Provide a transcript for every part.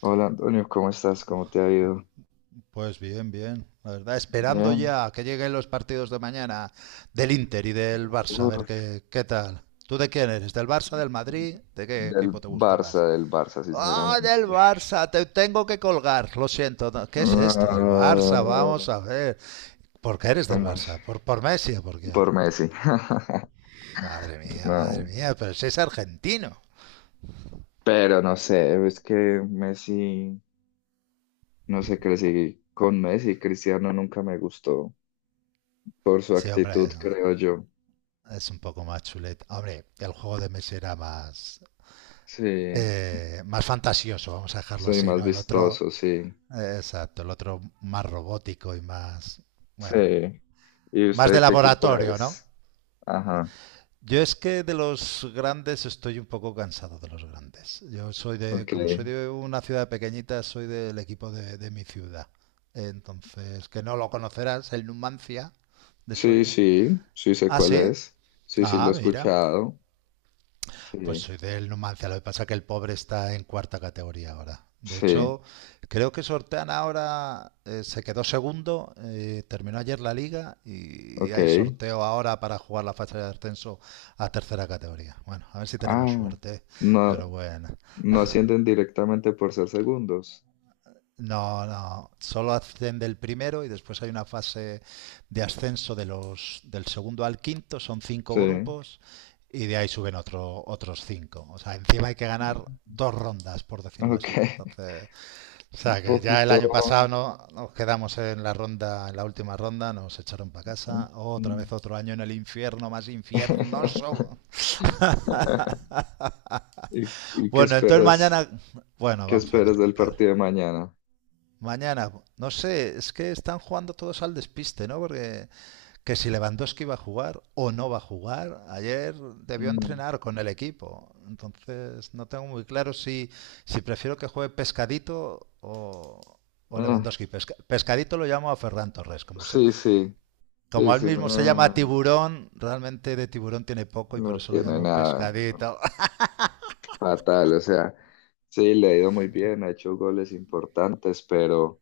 Hola Antonio, ¿cómo estás? ¿Cómo te ha ido? Pues bien, bien. La verdad, esperando Bien. ya que lleguen los partidos de mañana del Inter y del Barça, a ver Uf, qué tal. ¿Tú de quién eres? ¿Del Barça, del Madrid? ¿De qué equipo te gusta más? Del Barça, ¡Ah, sinceramente. del Barça! Te tengo que colgar. Lo siento. ¿Qué es esto del Barça? Vamos Ah, a ver. ¿Por qué eres del ¿cómo es? Barça? ¿Por Messi o por quién? Por Messi. Madre No. mía, pero si es argentino. Pero no sé, es que Messi, no sé, crecí con Messi. Cristiano nunca me gustó por su Sí, actitud, hombre, creo yo. es un poco más chuleta. Hombre, el juego de Messi era más, Sí, eh, más fantasioso, vamos a dejarlo soy así, más ¿no? El otro, vistoso, sí. Exacto, el otro más robótico y más, bueno, Sí. ¿Y más de usted qué equipo laboratorio, ¿no? es? Ajá, Yo es que de los grandes estoy un poco cansado de los grandes. Yo soy de, ok. como soy de una ciudad pequeñita, soy del equipo de mi ciudad. Entonces, que no lo conocerás, el Numancia de Sí, Soria. sí, sí sé Ah, cuál sí. es. Sí, sí, lo Ah, he mira. escuchado. Pues Sí, soy del Numancia, lo que pasa es que el pobre está en cuarta categoría ahora. De hecho, sí, creo que sortean ahora, se quedó segundo, terminó ayer la liga y ok. hay sorteo ahora para jugar la fase de ascenso a tercera categoría. Bueno, a ver si tenemos Ah, suerte, ¿eh? no, Pero bueno. no ascienden directamente por ser segundos. No, no, solo asciende el primero y después hay una fase de ascenso de los, del segundo al quinto, son cinco Sí, grupos y de ahí suben otros cinco. O sea, encima hay que ganar dos rondas, por decirlo ok. así. Entonces, o Un sea, que ya el poquito. año pasado no nos quedamos en la ronda, en la última ronda, nos echaron para Mm. casa. Otra vez otro año en el infierno más infiernoso. ¿Y qué Bueno, entonces esperas? mañana, bueno, ¿Qué vamos a esperas ver qué del tal. partido de mañana? Mañana, no sé, es que están jugando todos al despiste, ¿no? Porque que si Lewandowski va a jugar o no va a jugar, ayer debió Mm, entrenar con el equipo. Entonces no tengo muy claro si prefiero que juegue Pescadito o ah, Lewandowski. Pescadito lo llamo a Ferran Torres, como, se, sí, sí, sí, como él sí, mismo se llama no, Tiburón, realmente de tiburón tiene poco y por no eso lo tiene llamo nada Pescadito. fatal. O sea, sí, le ha ido muy bien, ha hecho goles importantes, pero...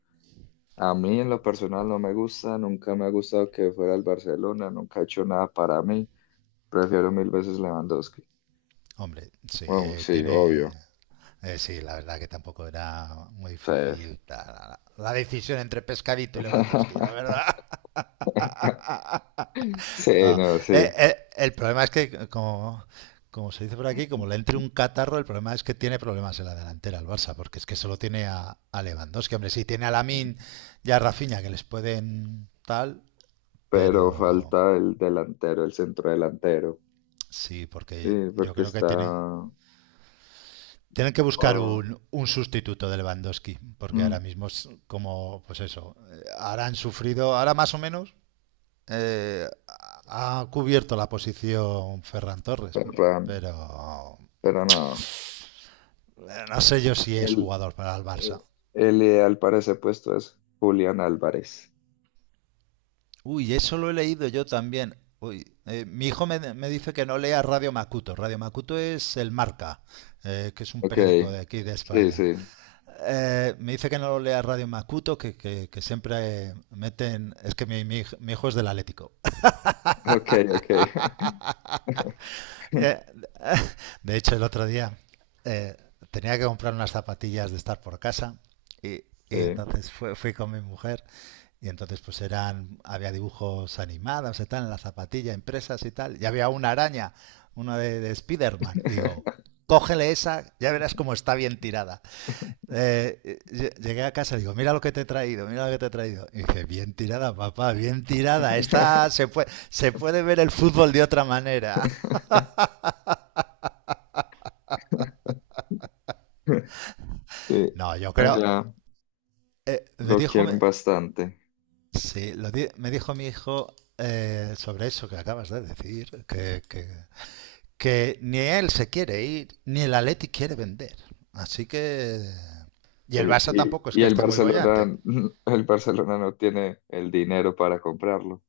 A mí en lo personal no me gusta, nunca me ha gustado que fuera el Barcelona, nunca ha hecho nada para mí. Prefiero mil veces Lewandowski. Hombre, sí, Bueno, sí, tiene... obvio. Sí, la verdad que tampoco era muy Sí, difícil la decisión entre Pescadito y Lewandowski, la verdad. sí, Ah, no, sí. El problema es que, como se dice por aquí, como le entre un catarro, el problema es que tiene problemas en la delantera el Barça, porque es que solo tiene a Lewandowski. Hombre, sí, tiene a Lamin y a Rafinha que les pueden tal, Pero pero falta el delantero, el centro delantero. sí, porque Sí, yo porque creo que tiene... está... Tienen que buscar ah, un sustituto de Lewandowski, porque mm, ahora mismo es como, pues eso, ahora han sufrido, ahora más o menos eh, ha cubierto la posición Ferran Torres, pero, pero pero no. No sé yo si es El, jugador para el Barça. eh, el ideal para ese puesto es Julián Álvarez. Uy, eso lo he leído yo también. Uy, mi hijo me dice que no lea Radio Macuto. Radio Macuto es el Marca, que es un Ok, periódico de aquí de sí, España. sí. Me dice que no lea Radio Macuto, que siempre meten. Es que mi hijo es del Atlético. Ok, ok. Eh, de hecho, el otro día eh, tenía que comprar unas zapatillas de estar por casa y, y Sí. entonces fui, con mi mujer y entonces pues eran había dibujos animados y tal en la zapatilla, impresas y tal. Y había una araña, una de Spiderman. Y digo, cógele esa, ya verás cómo está bien tirada. Llegué a casa y digo, mira lo que te he traído, mira lo que te he traído. Y dije, bien tirada, papá, bien tirada. Está, se puede ver el fútbol de otra manera. Sí, No, yo creo. allá Me lo dijo, quieren bastante. sí, me dijo mi hijo sobre eso que acabas de decir, que ni él se quiere ir, ni el Atleti quiere vender. Así que. Y el Eh, Barça tampoco es Y, y que el esté muy bollante. Barcelona, el Barcelona no tiene el dinero para comprarlo.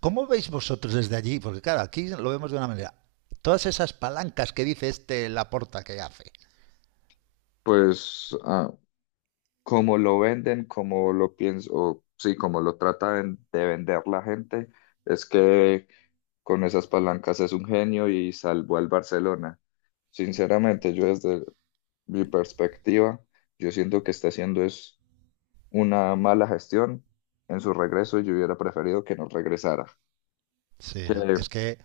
¿Cómo veis vosotros desde allí? Porque claro, aquí lo vemos de una manera. Todas esas palancas que dice este Laporta que hace. Pues como lo venden, como lo pienso, o sí, como lo tratan de vender la gente, es que con esas palancas es un genio y salvó al Barcelona. Sinceramente, yo desde mi perspectiva, yo siento que está haciendo es una mala gestión en su regreso, yo hubiera preferido que no regresara. Sí, Que, no. Es que,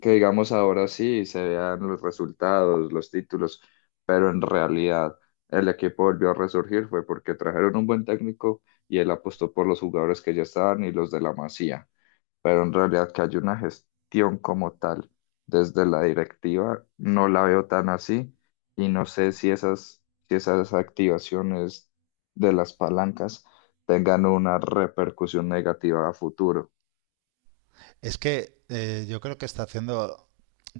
que digamos ahora sí se vean los resultados, los títulos, pero en realidad el equipo volvió a resurgir fue porque trajeron un buen técnico y él apostó por los jugadores que ya estaban y los de la Masía, pero en realidad que hay una gestión como tal desde la directiva, no la veo tan así, y no sé si esas activaciones de las palancas tengan una repercusión negativa a futuro. es que yo creo que está haciendo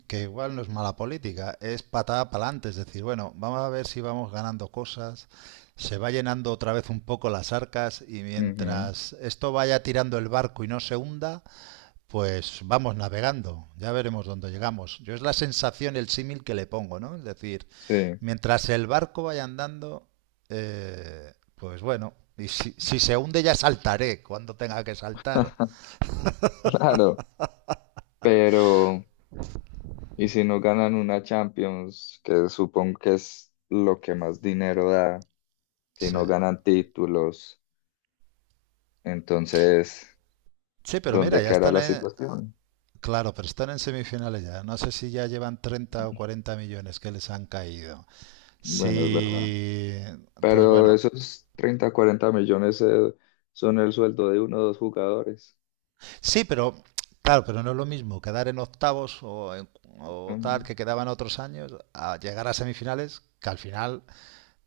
que igual no es mala política, es patada para adelante, es decir, bueno, vamos a ver si vamos ganando cosas, se va llenando otra vez un poco las arcas y Ujú, mientras esto vaya tirando el barco y no se hunda, pues vamos navegando, ya veremos dónde llegamos. Yo es la sensación, el símil que le pongo, ¿no? Es decir, sí, mientras el barco vaya andando, pues bueno, y si se hunde ya saltaré cuando tenga que saltar. claro, pero ¿y si no ganan una Champions, que supongo que es lo que más dinero da, si Sí. no ganan títulos, entonces Sí, pero mira, dónde ya quedará están la en... situación? Claro, pero están en semifinales ya. No sé si ya llevan 30 o 40 millones que les han caído. Bueno, es verdad. Sí. Entonces, Pero bueno, esos 30 40 millones son el sueldo de uno o dos jugadores. sí, pero claro, pero no es lo mismo quedar en octavos o tal Mm, que quedaban otros años a llegar a semifinales, que al final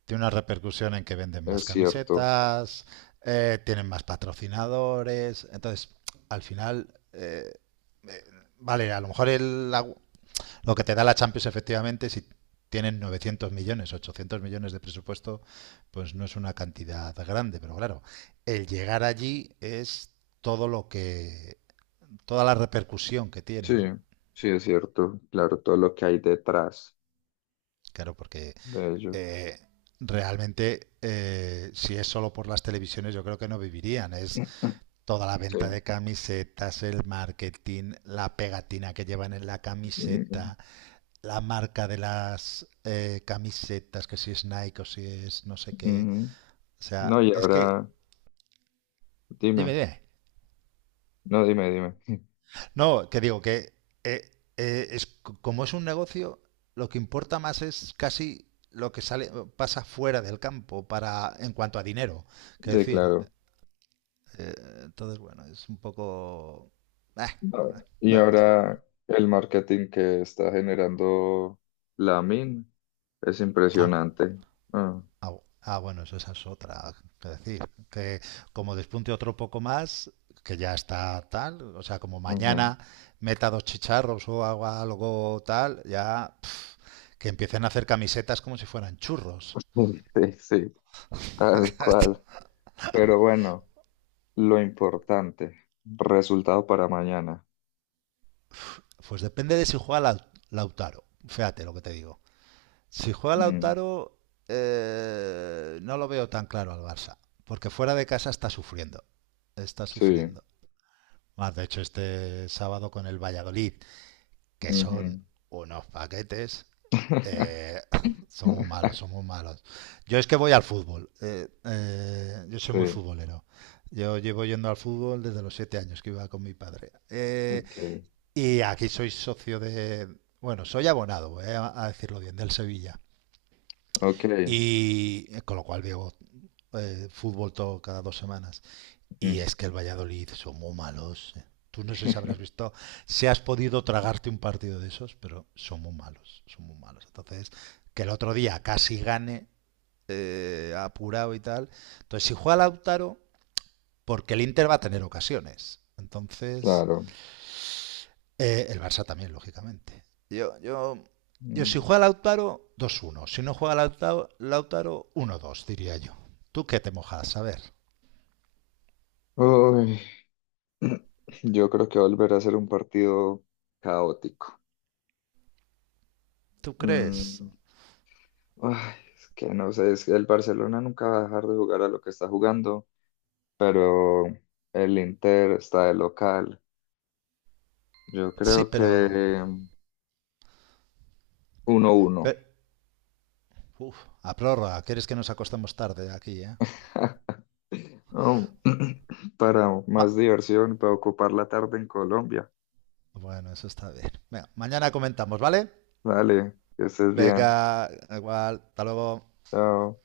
tiene una repercusión en que venden más es cierto. camisetas, tienen más patrocinadores, entonces al final eh, vale, a lo mejor lo que te da la Champions efectivamente si tienen 900 millones, 800 millones de presupuesto, pues no es una cantidad grande, pero claro, el llegar allí es todo lo que toda la repercusión que Sí, tiene, ¿no? sí, es cierto. Claro, todo lo que hay detrás Claro, porque de ellos. eh, realmente si es solo por las televisiones yo creo que no vivirían. Es toda la Sí. venta de camisetas, el marketing, la pegatina que llevan en la Mm, camiseta, la marca de las camisetas, que si es Nike o si es no sé qué. ujú. O sea, No, y es que... ahora, Dime, dime. dime. No, dime, dime. No, que digo que eh, como es un negocio, lo que importa más es casi lo que sale, pasa fuera del campo para, en cuanto a dinero. Que Sí, decir, claro. eh, entonces, bueno, es un poco... eh, Ah, eh, Y pero bueno, ahora el marketing que está generando la min es au, impresionante. Ah, au. Ah, bueno, eso, esa es otra. Que decir, que como despunte otro poco más, que ya está tal, o sea, como ujú. mañana meta dos chicharros o hago algo tal, ya que empiecen a hacer camisetas como si fueran churros. Sí, sí, tal cual. Pero bueno. Lo importante, resultado para mañana. Pues depende de si juega Lautaro. Fíjate lo que te digo. Si juega Mm, Lautaro, no lo veo tan claro al Barça. Porque fuera de casa está sufriendo. Está sí. sufriendo. Más de hecho, este sábado con el Valladolid, que son Ujú. unos paquetes, eh, son muy malos, son muy malos. Yo es que voy al fútbol. Yo soy muy Sí. futbolero. Yo llevo yendo al fútbol desde los 7 años que iba con mi padre. Ok. Y aquí soy socio de, bueno, soy abonado, voy a, decirlo bien, del Sevilla. Ok. Y con lo cual veo fútbol todo cada 2 semanas. Y Mm, es que el Valladolid son muy malos. Tú no sé si habrás visto, si has podido tragarte un partido de esos, pero son muy malos, son muy malos. Entonces, que el otro día casi gane, apurado y tal. Entonces, si juega Lautaro, porque el Inter va a tener ocasiones. Entonces, claro. El Barça también, lógicamente. Yo, yo, Yo, si Mm. juega Lautaro, 2-1. Si no juega Lautaro, Lautaro 1-2, diría yo. ¿Tú qué te mojas? A ver, Uy, yo creo que volverá a ser un partido caótico. ¿tú crees? Mm, ay, es que no sé, es que el Barcelona nunca va a dejar de jugar a lo que está jugando, pero el Inter está de local. Yo Sí, creo que pero... mm, 1-1. pe- uf, a prórroga, ¿quieres que nos acostemos tarde aquí, eh? Oh, para Va, más diversión, para ocupar la tarde en Colombia. bueno, eso está bien. Venga, mañana comentamos, ¿vale? Vale, que estés bien. Venga, igual, hasta luego. Chao.